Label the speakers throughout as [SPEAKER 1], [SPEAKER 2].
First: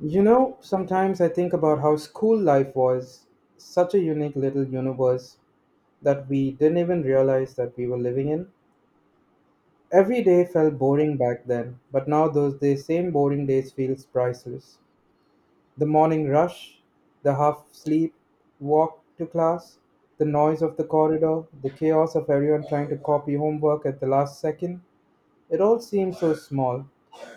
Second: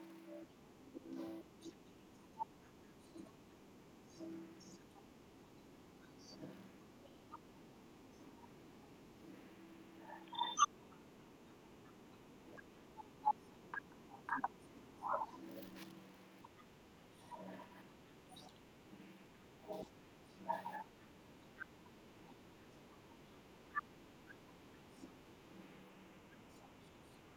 [SPEAKER 1] You know, sometimes I think about how school life was such a unique little universe that we didn't even realize that we were living in. Every day felt boring back then, but now those days, same boring days feels priceless. The morning rush, the half sleep, walk to class, the noise of the corridor, the chaos of everyone trying to copy homework at the last second, it all seemed so small.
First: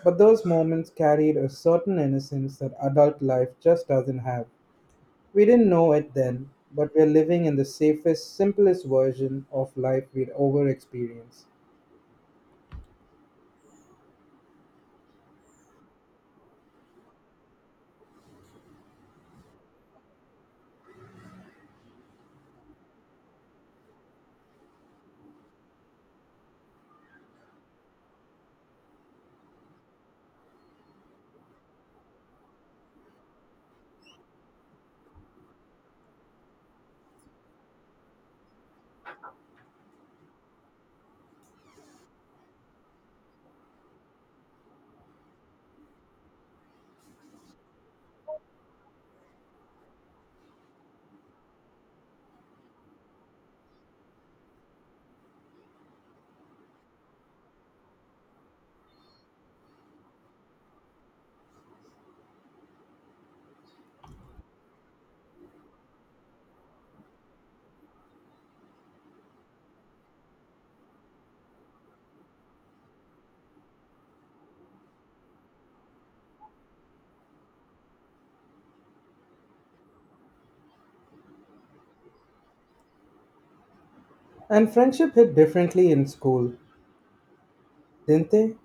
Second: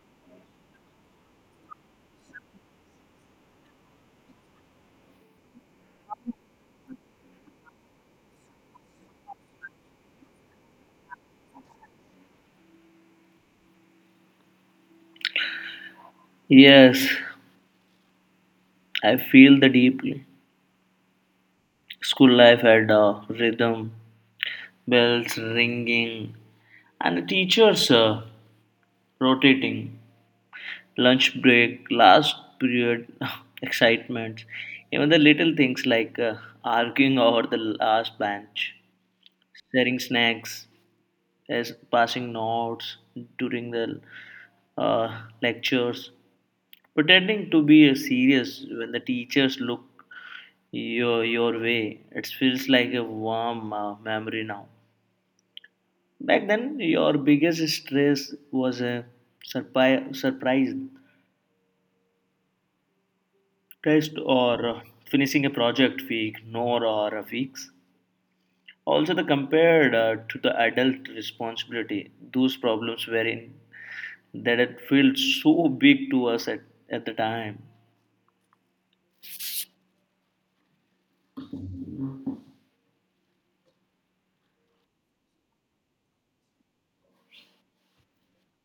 [SPEAKER 1] But those moments carried a certain innocence that adult life just doesn't have. We didn't know it then, but we're living in the safest, simplest version of life we'd ever experienced.
[SPEAKER 2] Yes, I feel the deeply. School life had a rhythm, bells ringing, and the teachers rotating, lunch break, last period excitements, even the little things like arguing over the last bench, sharing snacks, as passing notes during the lectures, pretending to be serious when the teachers look your way. It feels like a warm memory now. Back then, your biggest stress was a surprise test or finishing a project we ignore or fix. Also, the compared to the adult responsibility, those problems were in that it felt so big to us at the time.
[SPEAKER 1] And friendship hit differently in school, didn't they?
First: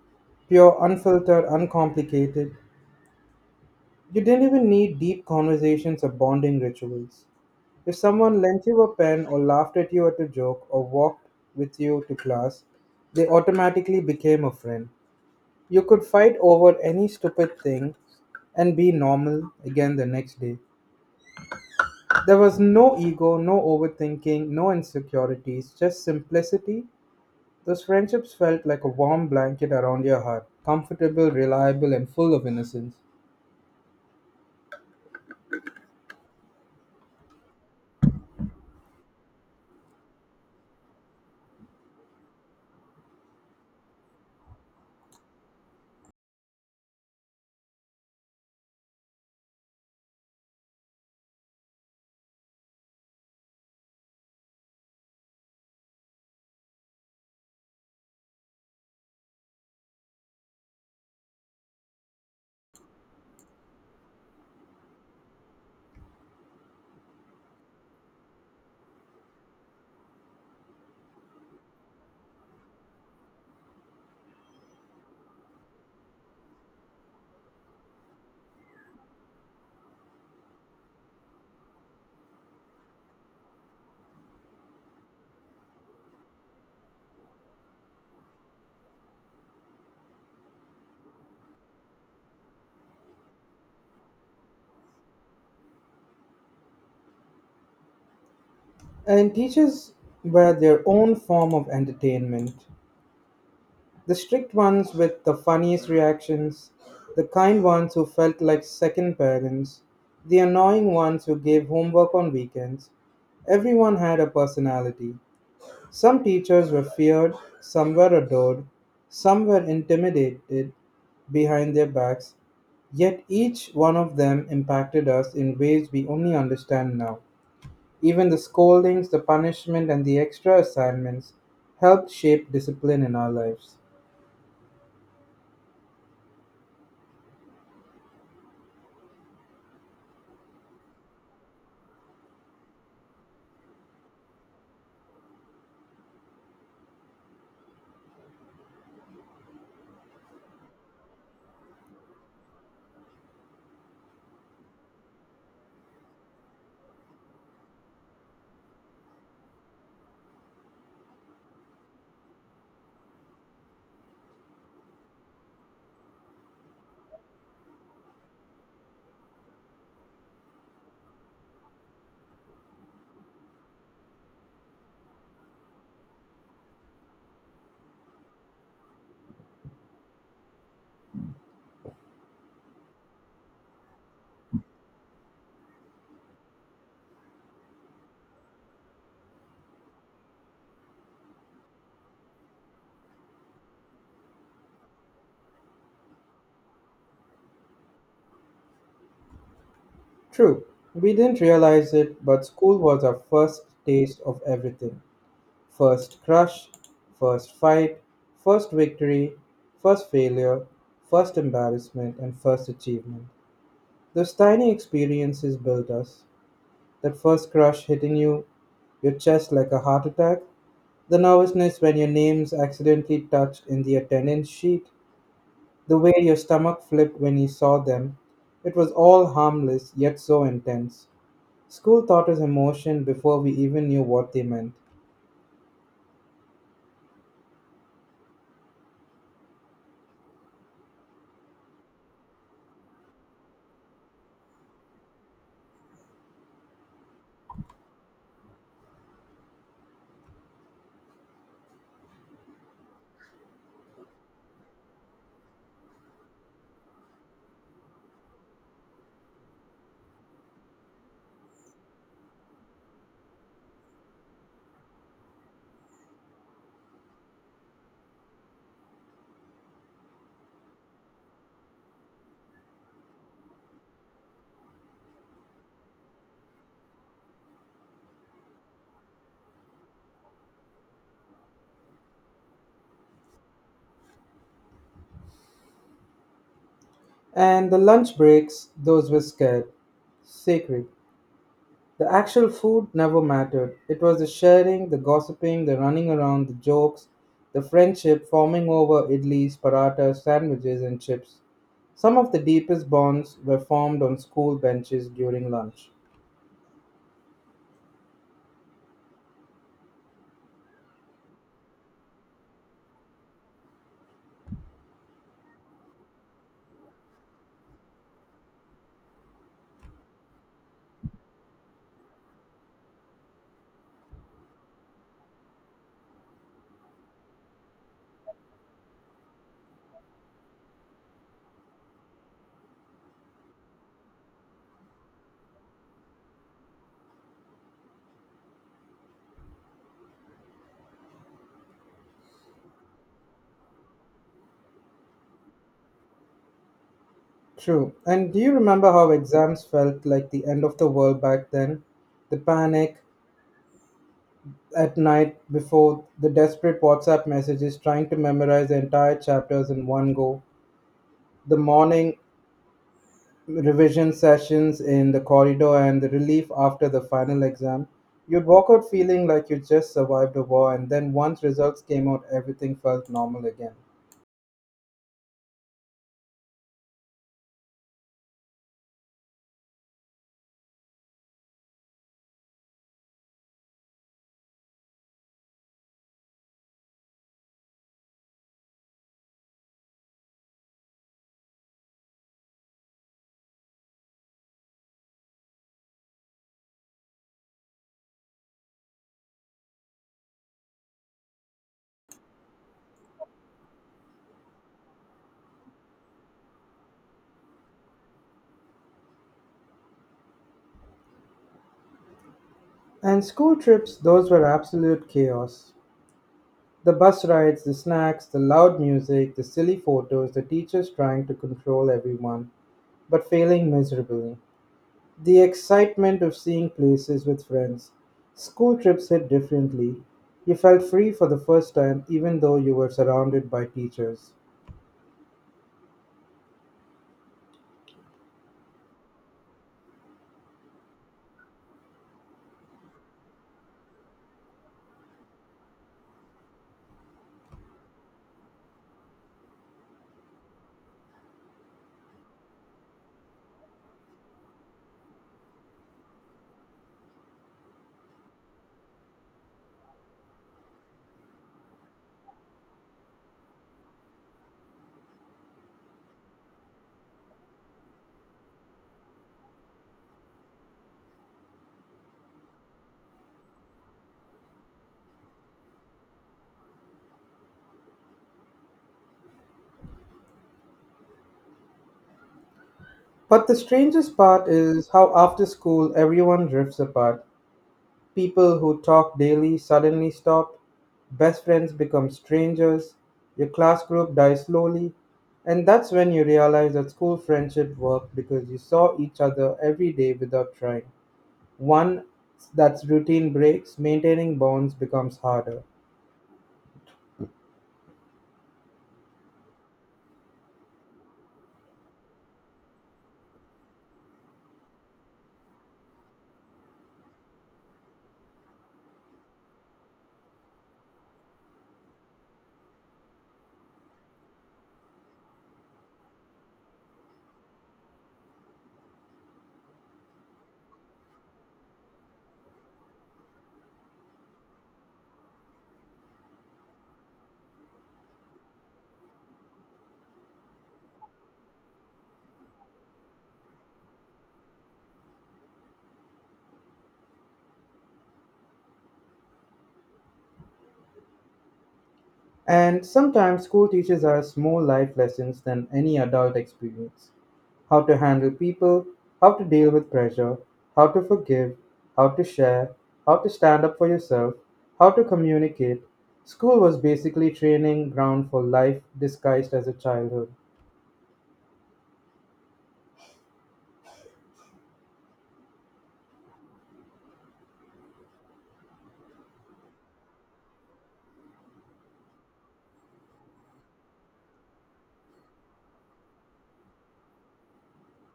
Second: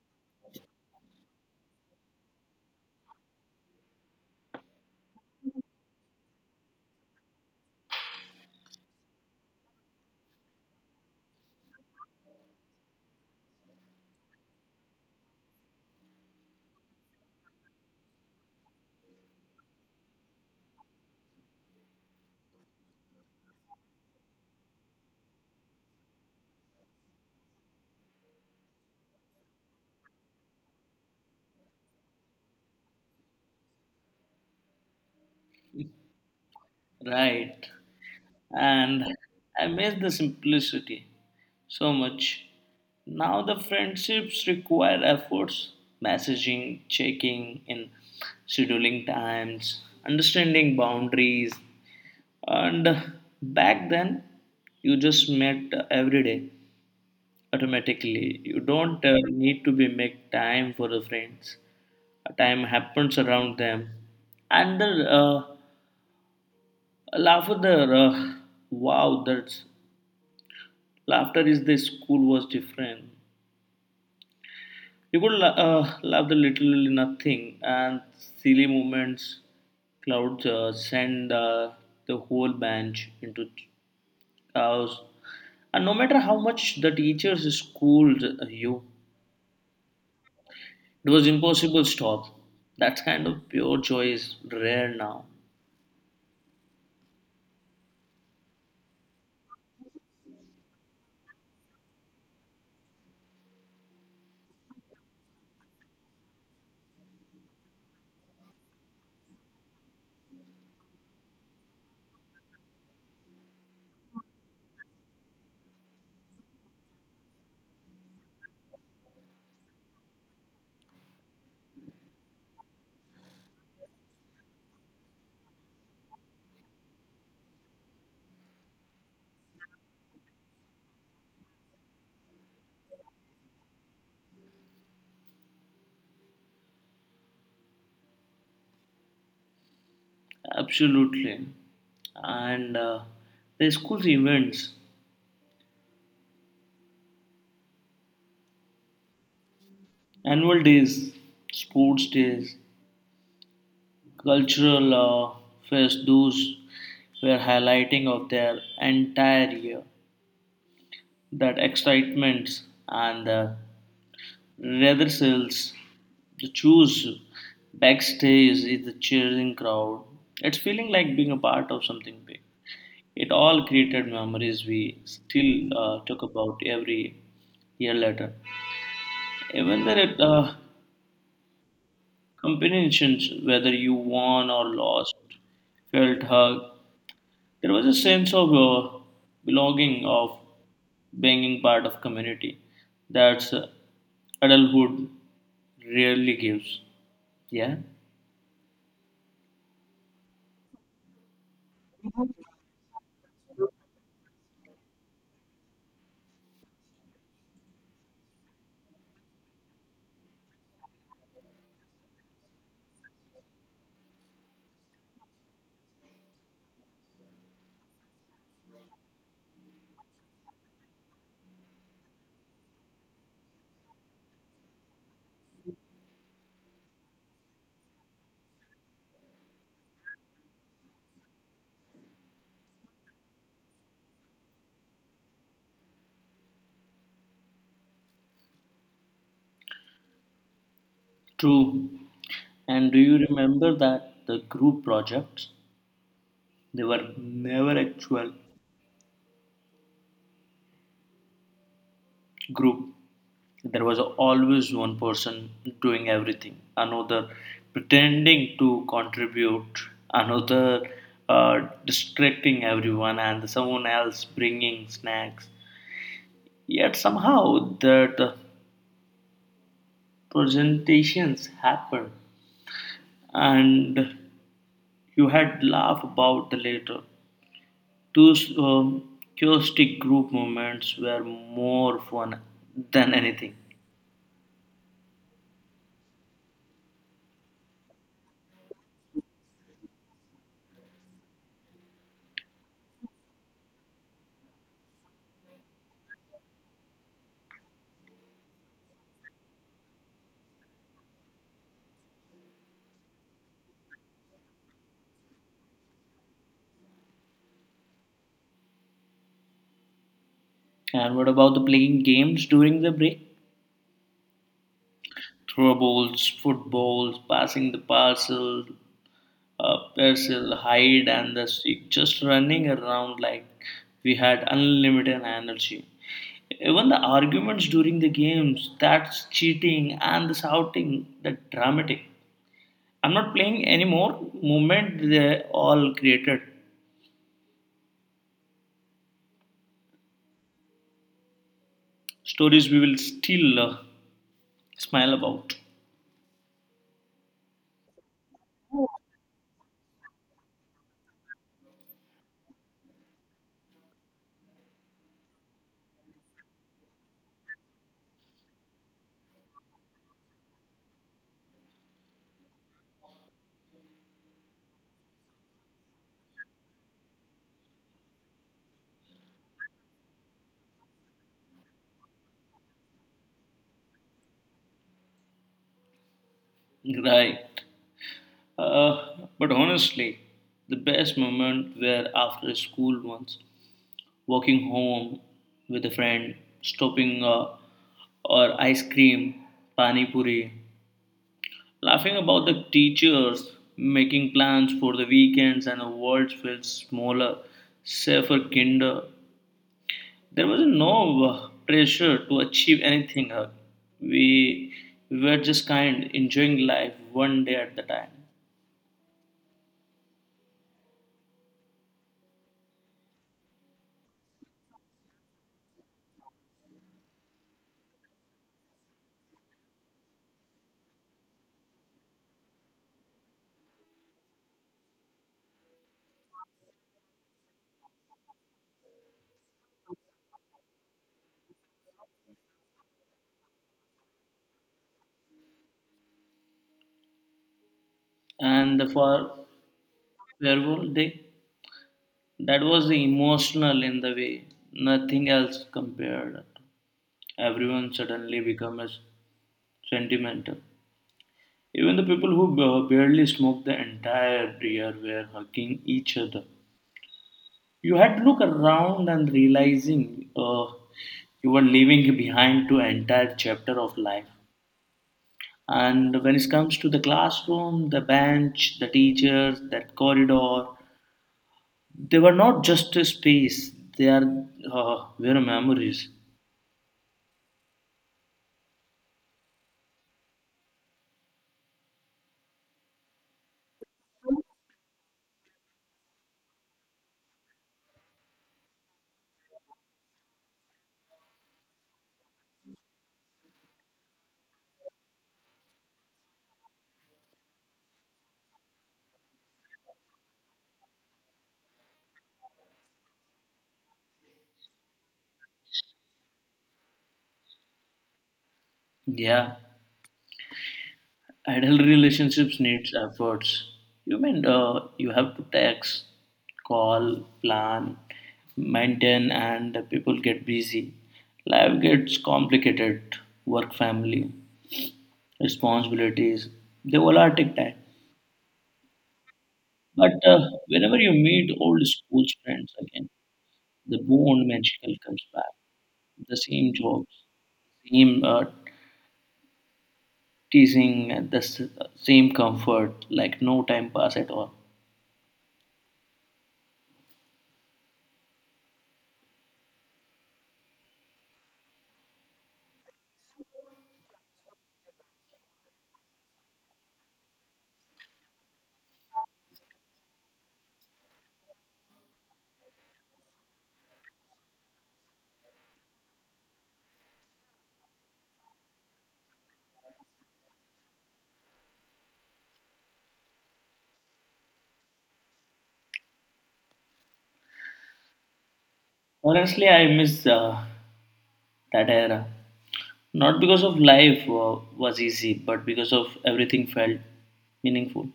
[SPEAKER 1] Pure, unfiltered, uncomplicated. You didn't even need deep conversations or bonding rituals. If someone lent you a pen or laughed at you at a joke or walked with you to class, they automatically became a friend. You could fight over any stupid thing and be normal again the next day. There was no ego, no overthinking, no insecurities, just simplicity. Those friendships felt like a warm blanket around your heart, comfortable, reliable, and full of innocence.
[SPEAKER 2] Right. And I miss the simplicity so much. Now the friendships require efforts, messaging, checking in, scheduling times, understanding boundaries, and back then you just met every day automatically. You don't need to be make time for the friends. Time happens around them, and the laugh of the wow, that's Laughter is the school was different. You could laugh the literally nothing, and silly moments clouds send the whole bench into chaos. And no matter how much the teachers schooled you, it was impossible to stop. That kind of pure joy is rare now.
[SPEAKER 1] And teachers were their own form of entertainment. The strict ones with the funniest reactions, the kind ones who felt like second parents, the annoying ones who gave homework on weekends. Everyone had a personality. Some teachers were feared, some were adored, some were intimidated behind their backs, yet each one of them impacted us in ways we only understand now. Even the scoldings, the punishment, and the extra assignments helped shape discipline in our lives.
[SPEAKER 2] Absolutely. And the school's events, annual days, sports days, cultural fest those were highlighting of their entire year, that excitement and the rehearsals, the choose backstage is the cheering crowd, it's feeling like being a part of something big, it all created memories we still talk about every year later, even there at competitions whether you won or lost felt hug. There was a sense of belonging, of being part of community that adulthood rarely gives. Yeah,
[SPEAKER 1] True, we didn't realize it, but school was our first taste of everything. First crush, first fight, first victory, first failure, first embarrassment, and first achievement. Those tiny experiences built us. That first crush hitting you, your chest like a heart attack, the nervousness when your name's accidentally touched in the attendance sheet, the way your stomach flipped when you saw them. It was all harmless, yet so intense. School taught us emotion before we even knew what they meant.
[SPEAKER 2] true. And do you remember that the group projects? They were never actual group. There was always one person doing everything, another pretending to contribute, another distracting everyone, and someone else bringing snacks. Yet somehow that presentations happen, and you had laugh about the later. Those chaotic group moments were more fun than anything.
[SPEAKER 1] And the lunch breaks, those were scared, sacred. The actual food never mattered. It was the sharing, the gossiping, the running around, the jokes, the friendship forming over idlis, paratas, sandwiches, and chips. Some of the deepest bonds were formed on school benches during lunch.
[SPEAKER 2] And what about the playing games during the break? Throw balls, footballs, passing the parcel, parcel, hide and the seek. Just running around like we had unlimited energy. Even the arguments during the games, that's cheating, and the shouting, that dramatic. I'm not playing anymore. Moment they all created. Stories we will still smile about.
[SPEAKER 1] True. And do you remember how exams felt like the end of the world back then? The panic at night before, the desperate WhatsApp messages trying to memorize the entire chapters in one go. The morning revision sessions in the corridor and the relief after the final exam. You'd walk out feeling like you just survived a war, and then once results came out, everything felt normal again.
[SPEAKER 2] Right. Uh, but honestly, the best moment were after school once, walking home with a friend, stopping or ice cream, pani puri, laughing about the teachers making plans for the weekends, and the world felt smaller, safer, kinder. There was no pressure to achieve anything. We were just kind, enjoying life one day at the time.
[SPEAKER 1] And school trips, those were absolute chaos. The bus rides, the snacks, the loud music, the silly photos, the teachers trying to control everyone, but failing miserably. The excitement of seeing places with friends. School trips hit differently. You felt free for the first time, even though you were surrounded by teachers.
[SPEAKER 2] And the farewell day, that was the emotional in the way. Nothing else compared. Everyone suddenly becomes sentimental. Even the people who barely smoked the entire year were hugging each other. You had to look around and realizing you were leaving behind two entire chapter of life. And when it comes to the classroom, the bench, the teachers, that corridor, they were not just a space. They are were memories.
[SPEAKER 1] But the strangest part is how after school everyone drifts apart. People who talk daily suddenly stop, best friends become strangers, your class group dies slowly, and that's when you realize that school friendship worked because you saw each other every day without trying. One that's routine breaks, maintaining bonds becomes harder.
[SPEAKER 2] Yeah. Adult relationships needs efforts. You mean you have to text, call, plan, maintain, and people get busy. Life gets complicated. Work, family, responsibilities. They all are take time. But whenever you meet old school friends again, the bond magical comes back. The same jokes, same teasing, and the same comfort. Like no time pass at all.
[SPEAKER 1] And sometimes school teaches us more life lessons than any adult experience: how to handle people, how to deal with pressure, how to forgive, how to share, how to stand up for yourself, how to communicate. School was basically training ground for life disguised as a childhood.
[SPEAKER 2] Honestly, I miss that era. Not because of life was easy, but because of everything felt meaningful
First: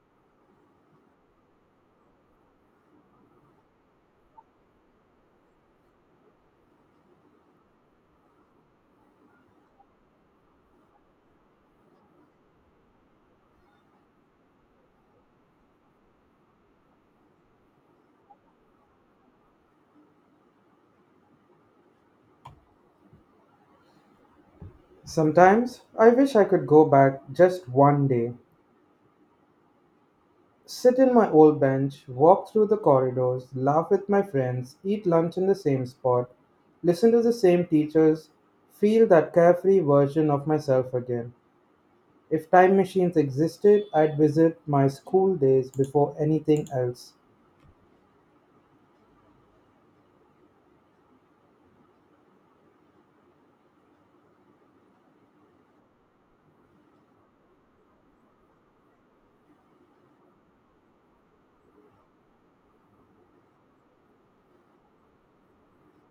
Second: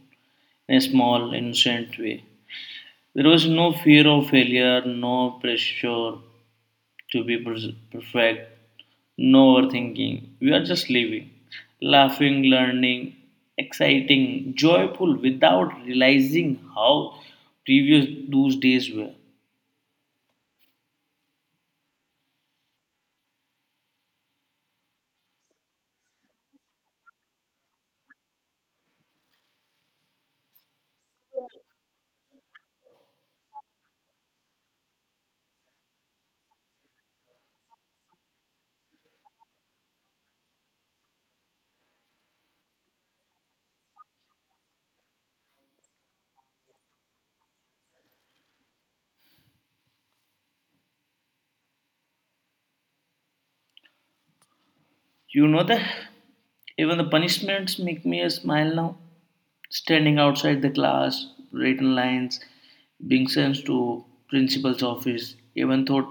[SPEAKER 2] in a small, innocent way. There was no fear of failure, no pressure to be perfect, no overthinking. We are just living, laughing, learning, exciting, joyful without realizing how previous those days were.
[SPEAKER 1] Sometimes I wish I could go back just one day. Sit in my old bench, walk through the corridors, laugh with my friends, eat lunch in the same spot, listen to the same teachers, feel that carefree version of myself again. If time machines existed, I'd visit my school days before anything else.
[SPEAKER 2] You know that even the punishments make me a smile now, standing outside the class, written lines, being sent to principal's office. Even thought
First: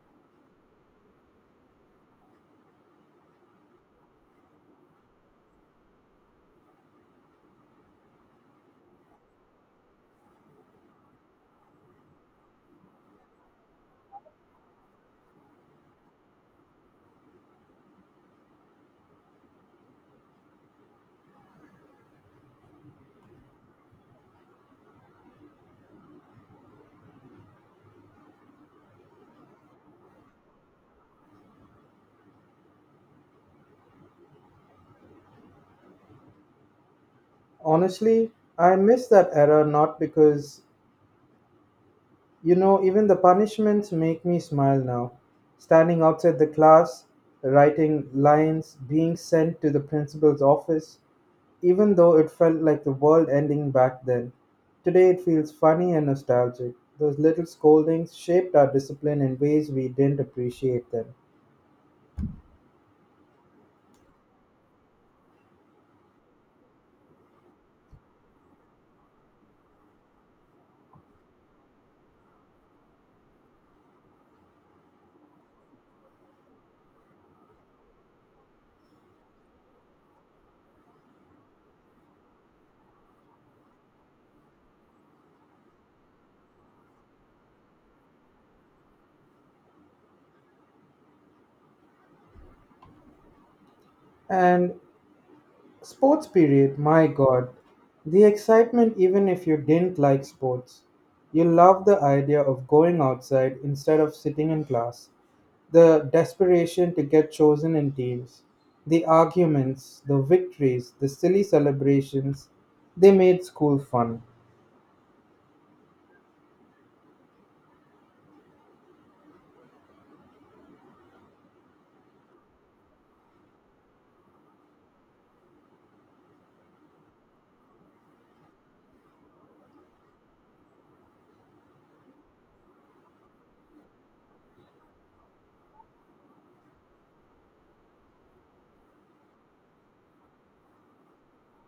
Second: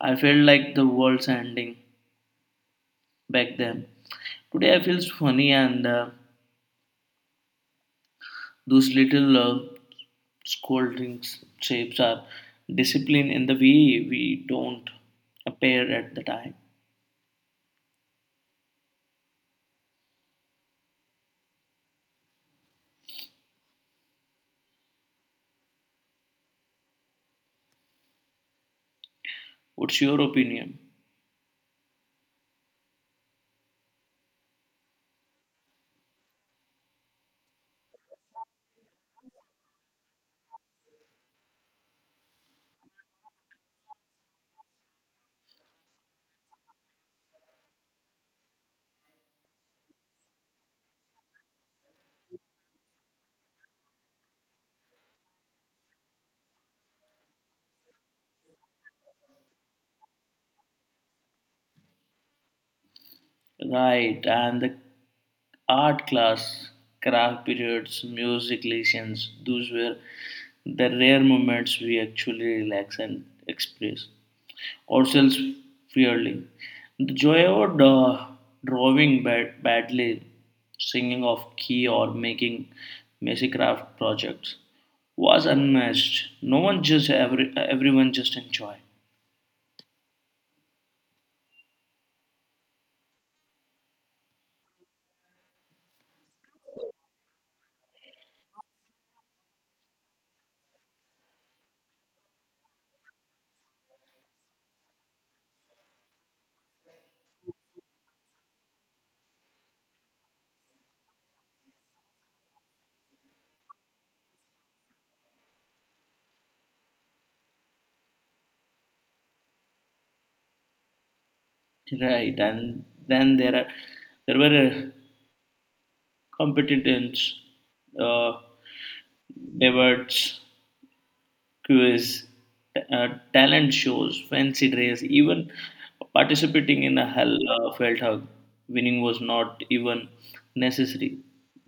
[SPEAKER 2] I felt like the world's ending back then. Today I feel funny and those little scoldings shapes our discipline in the way we don't appear at the time. What's your opinion?
[SPEAKER 1] Honestly, I miss that era not because, you know, even the punishments make me smile now. Standing outside the class, writing lines, being sent to the principal's office, even though it felt like the world ending back then, today it feels funny and nostalgic. Those little scoldings shaped our discipline in ways we didn't appreciate then.
[SPEAKER 2] Right, and the art class, craft periods, music lessons, those were the rare moments we actually relax and express ourselves fairly. The joy of drawing badly, singing off key, or making messy craft projects was unmatched. No one just everyone just enjoy.
[SPEAKER 1] And sports period, my god, the excitement even if you didn't like sports. You loved the idea of going outside instead of sitting in class, the desperation to get chosen in teams, the arguments, the victories, the silly celebrations, they made school fun.
[SPEAKER 2] Right, and then there were competitors, uh, debates, quiz, uh, talent shows, fancy dress, even participating in a hell, felt hug. Winning was not even necessary.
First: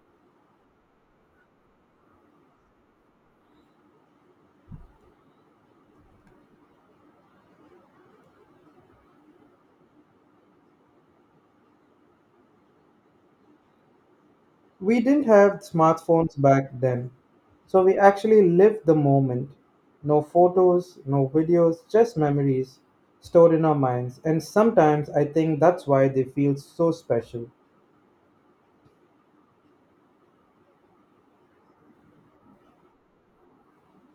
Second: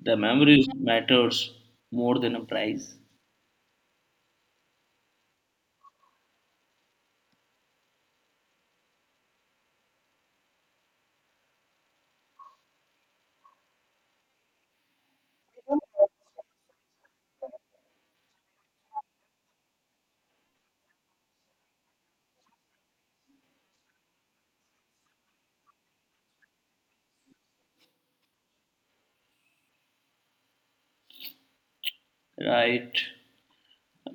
[SPEAKER 2] The memories matters more than a prize,
[SPEAKER 1] We didn't have smartphones back then, so we actually lived the moment. No photos, no videos, just memories stored in our minds. And sometimes I think that's why they feel so special.
[SPEAKER 2] right?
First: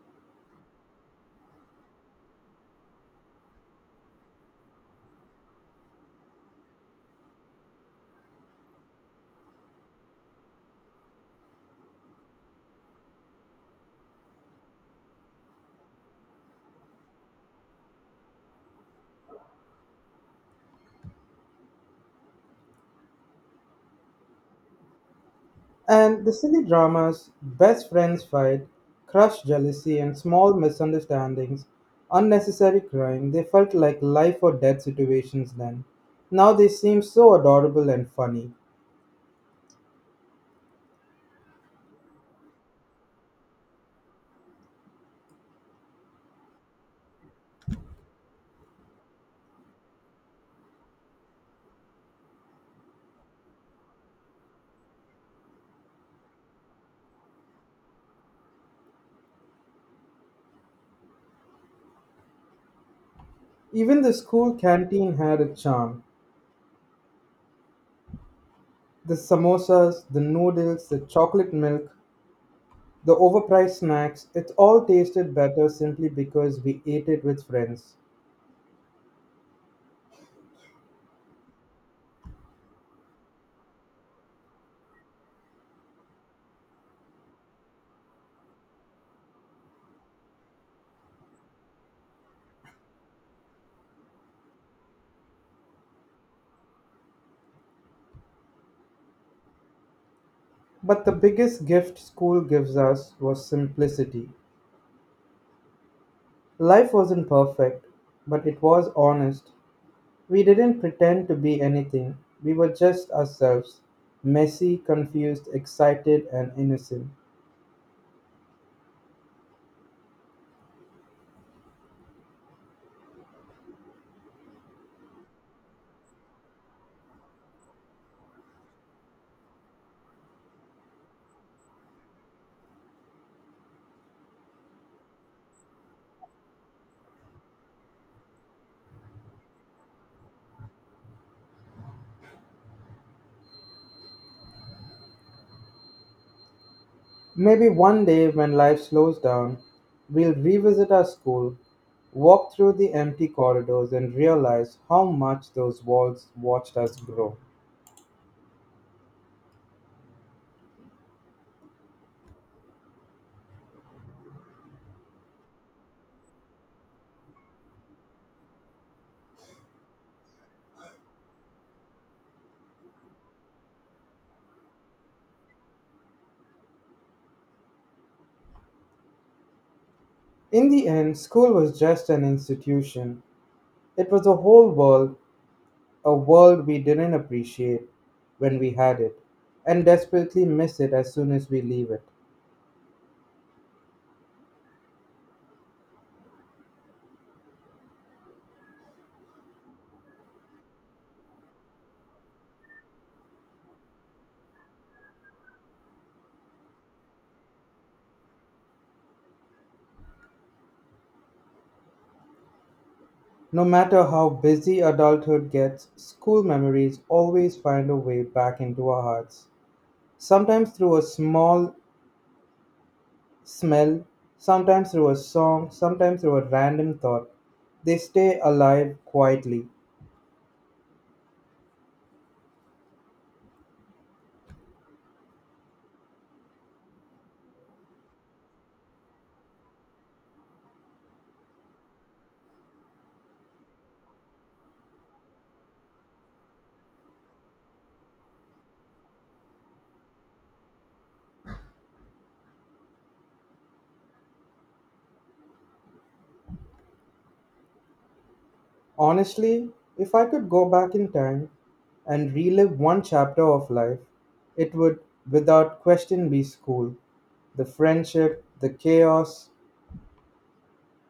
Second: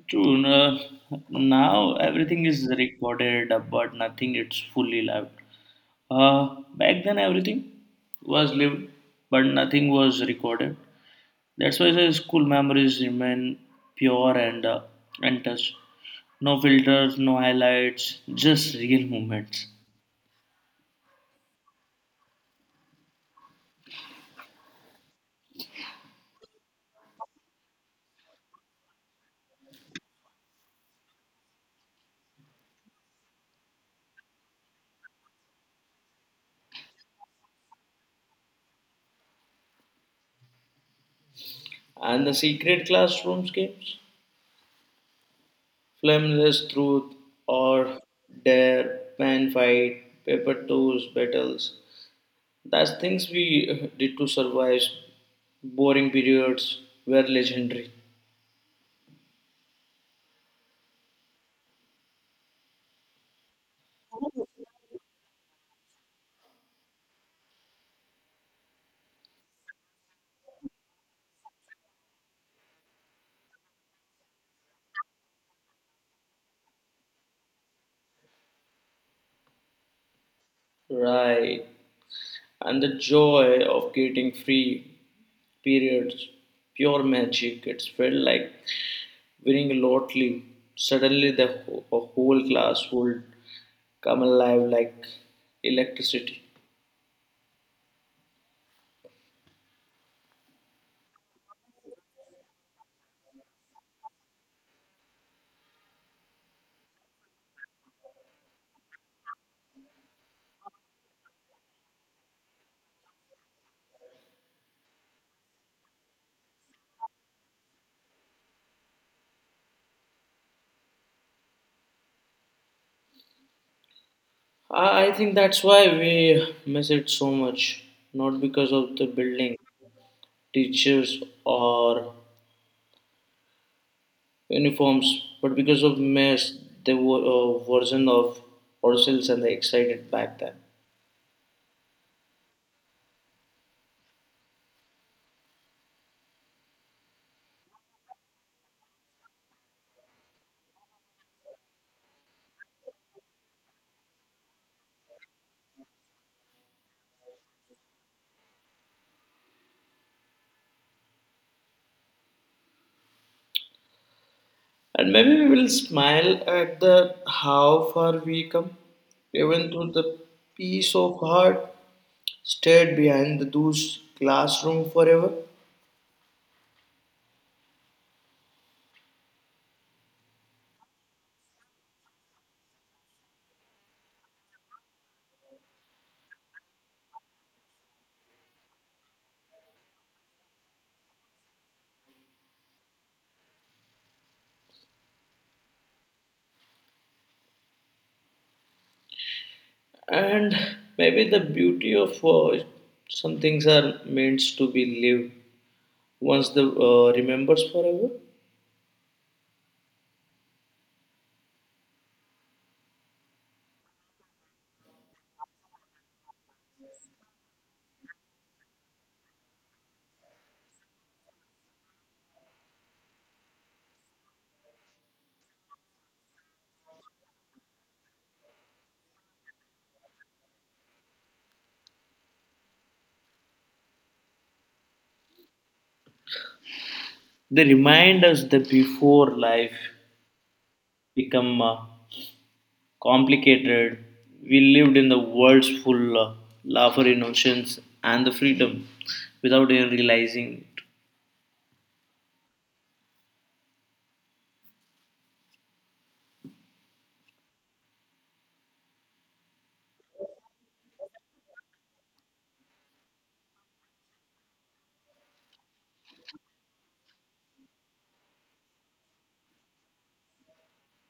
[SPEAKER 2] True. Now everything is recorded, but nothing it's fully lived. Back then everything was lived, but nothing was recorded. That's why the school memories remain pure and untouched. No filters, no highlights, just real moments.
[SPEAKER 1] And the silly dramas, best friends fight, crush jealousy, and small misunderstandings, unnecessary crying, they felt like life or death situations then. Now they seem so adorable and funny.
[SPEAKER 2] And the secret classrooms games? Flameless truth or dare, pen fight, paper toes battles. That's things we did to survive boring periods were legendary.
[SPEAKER 1] Even the school canteen had a charm. The samosas, the noodles, the chocolate milk, the overpriced snacks, it all tasted better simply because we ate it with friends.
[SPEAKER 2] Right. And the joy of getting free periods, pure magic. It felt like winning lottery, suddenly the whole class would come alive like electricity.
[SPEAKER 1] But the biggest gift school gives us was simplicity. Life wasn't perfect, but it was honest. We didn't pretend to be anything, we were just ourselves: messy, confused, excited, and innocent.
[SPEAKER 2] I think that's why we miss it so much, not because of the building, teachers, or uniforms, but because of mess, the version of ourselves and the excited back then.
[SPEAKER 1] Maybe one day, when life slows down, we'll revisit our school, walk through the empty corridors, and realize how much those walls watched us grow.
[SPEAKER 2] And maybe we will smile at the how far we come, even through the peace of heart stayed behind those classroom forever.
[SPEAKER 1] In the end, school was just an institution. It was a whole world, a world we didn't appreciate when we had it, and desperately miss it as soon as we leave it.
[SPEAKER 2] And maybe the beauty of some things are meant to be lived once the remembers forever.
[SPEAKER 1] No matter how busy adulthood gets, school memories always find a way back into our hearts, sometimes through a small smell, sometimes through a song, sometimes through a random thought. They stay alive quietly.
[SPEAKER 2] They remind us that before life become complicated, we lived in the world's full laughter, innocence, and the freedom without even realizing. It.
[SPEAKER 1] Honestly, if I could go back in time and relive one chapter of life, it would without question be school. The friendship, the chaos,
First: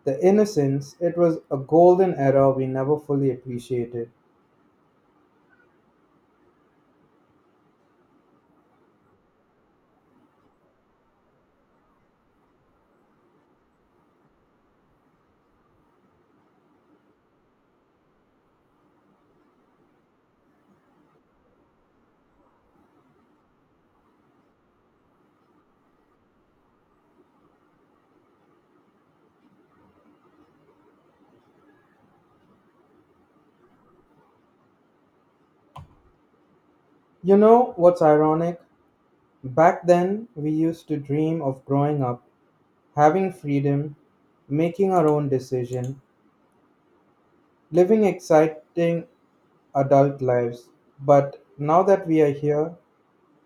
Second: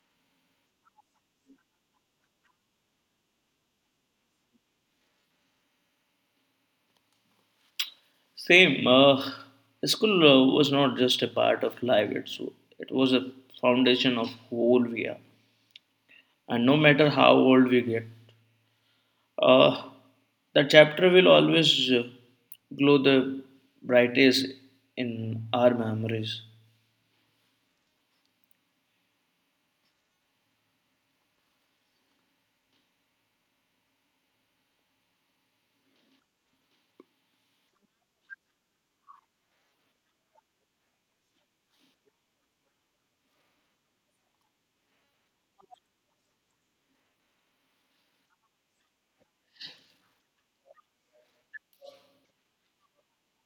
[SPEAKER 1] the innocence, it was a golden era we never fully appreciated.
[SPEAKER 2] Same, school was not just a part of life; it's it was a foundation of who we are. And no matter how old we get, uh, the chapter will always glow the brightest in our memories.
[SPEAKER 1] You know what's ironic? Back then, we used to dream of growing up, having freedom, making our own decision, living exciting adult lives. But now that we are here,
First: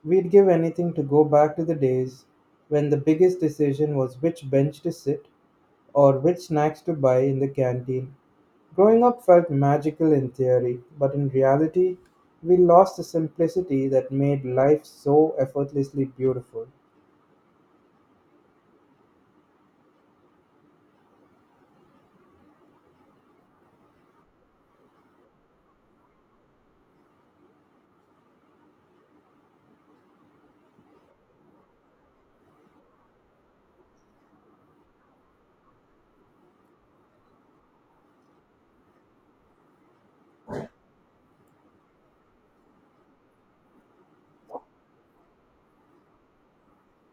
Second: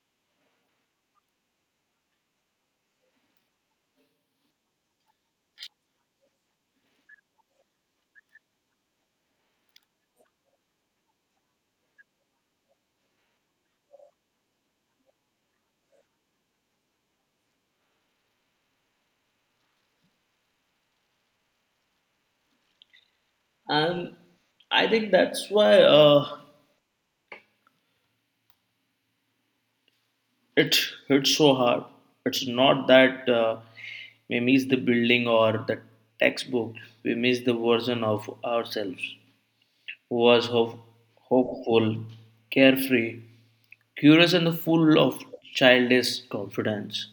[SPEAKER 1] we'd give anything to go back to the days when the biggest decision was which bench to sit or which snacks to buy in the canteen. Growing up felt magical in theory, but in reality, we lost the simplicity that made life so effortlessly beautiful.
[SPEAKER 2] And I think that's why it hits so hard. It's not that we miss the building or the textbook, we miss the version of ourselves who was hopeful, carefree, curious, and full of childish confidence.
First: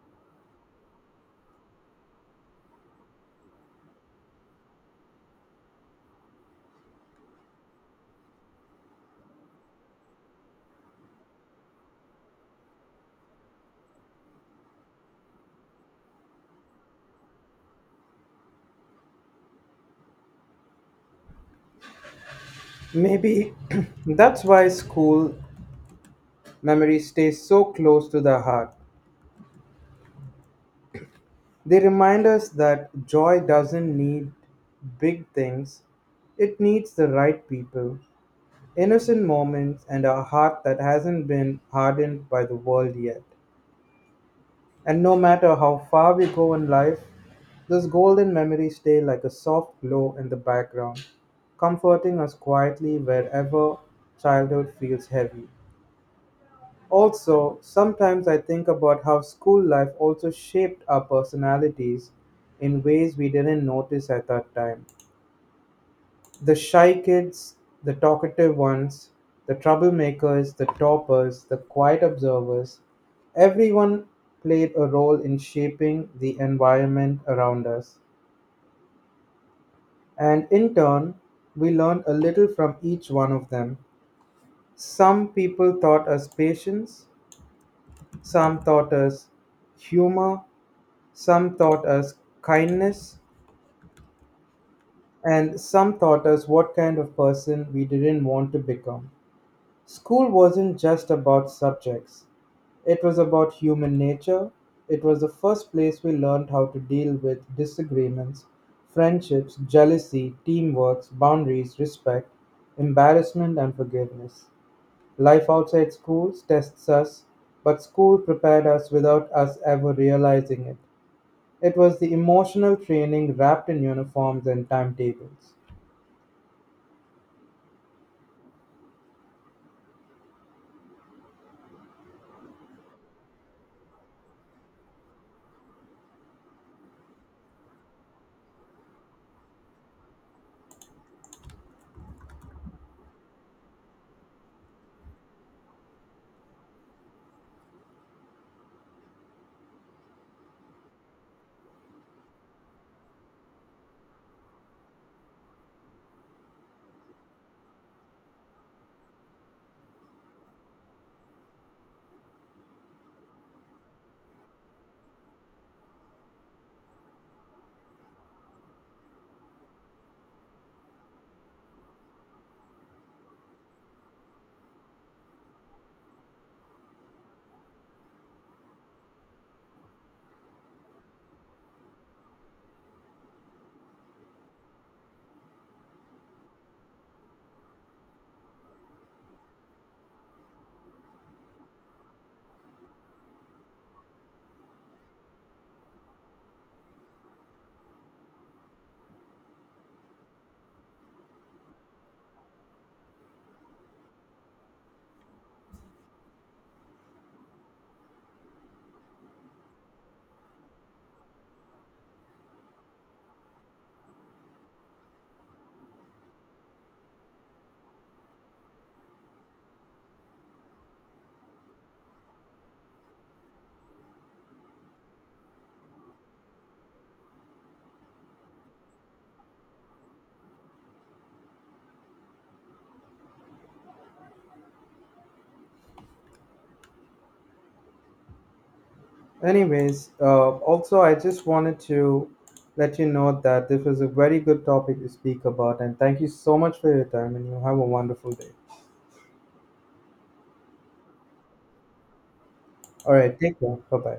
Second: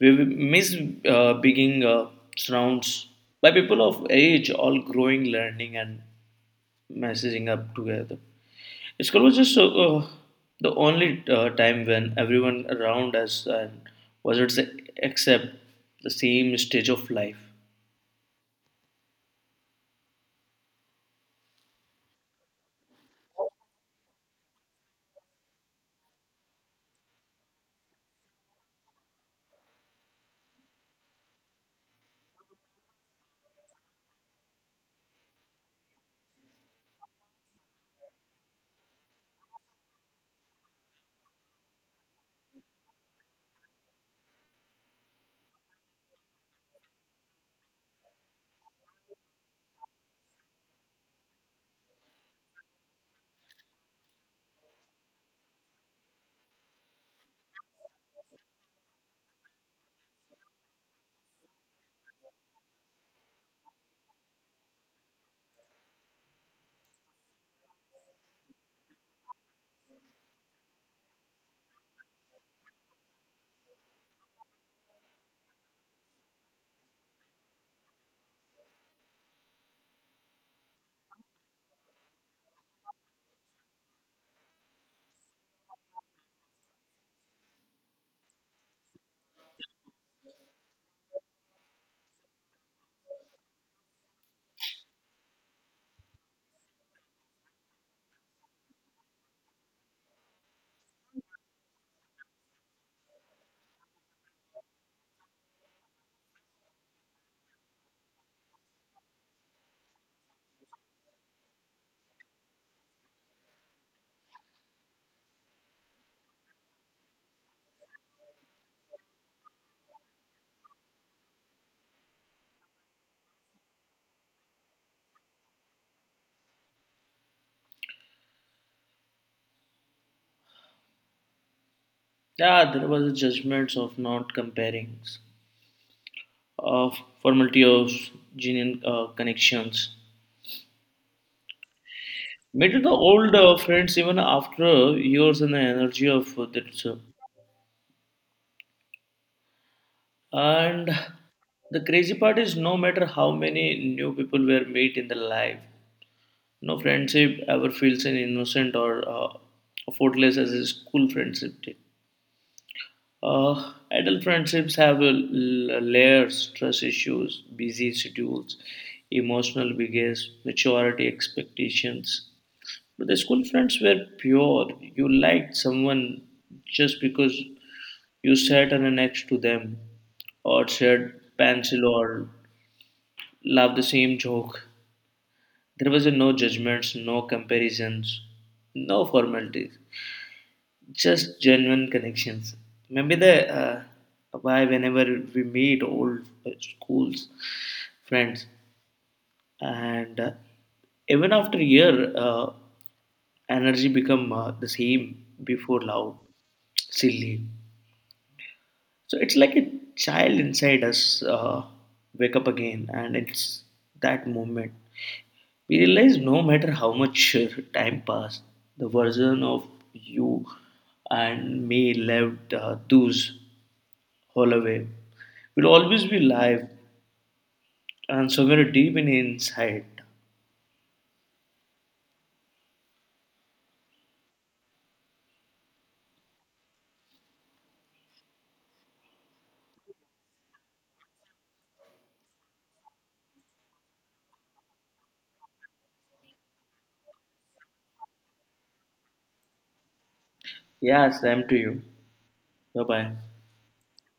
[SPEAKER 2] We miss being surrounds by people of age, all growing, learning, and messaging up together. School was just the only time when everyone around us and was it say, except the same stage of life.
[SPEAKER 1] Maybe that's why school memories stay so close to the heart. They remind us that joy doesn't need big things, it needs the right people, innocent moments, and a heart that hasn't been hardened by the world yet. And no matter how far we go in life, those golden memories stay like a soft glow in the background, comforting us quietly wherever childhood feels heavy. Also, sometimes I think about how school life also shaped our personalities in ways we didn't notice at that time. The shy kids, the talkative ones, the troublemakers, the toppers, the quiet observers, everyone played a role in shaping the environment around us. And in turn, we learned a little from each one of them. Some people taught us patience, some taught us humor, some taught us kindness, and some taught us what kind of person we didn't want to become. School wasn't just about subjects, it was about human nature. It was the first place we learned how to deal with disagreements, friendships, jealousy, teamwork, boundaries, respect, embarrassment, and forgiveness. Life outside schools tests us, but school prepared us without us ever realizing it. It was the emotional training wrapped in uniforms and timetables.
[SPEAKER 2] Yeah, there was a judgments of not comparing, of formality of genuine connections. Meet with the old friends even after years and the energy of that. And the crazy part is, no matter how many new people were meet in the life, no friendship ever feels an innocent or effortless as a school friendship did. Adult friendships have layers, trust issues, busy schedules, emotional baggage, maturity expectations. But the school friends were pure. You liked someone just because you sat on a next to them or shared pencil or laughed the same joke. There was no judgments, no comparisons, no formalities, just genuine connections. Maybe the why whenever we meet old schools friends and even after a year. Energy become the same before loud, silly. So it's like a child inside us wake up again, and it's that moment we realize no matter how much time passed, the version of you and me left those all away will always be live and somewhere deep in inside.
[SPEAKER 1] Anyways, also, I just wanted to let you know that this was a very good topic to speak about, and thank you so much for your time, and you have a wonderful day.
[SPEAKER 2] Yeah, same to you. Bye bye.
[SPEAKER 1] All right, take care. Bye bye.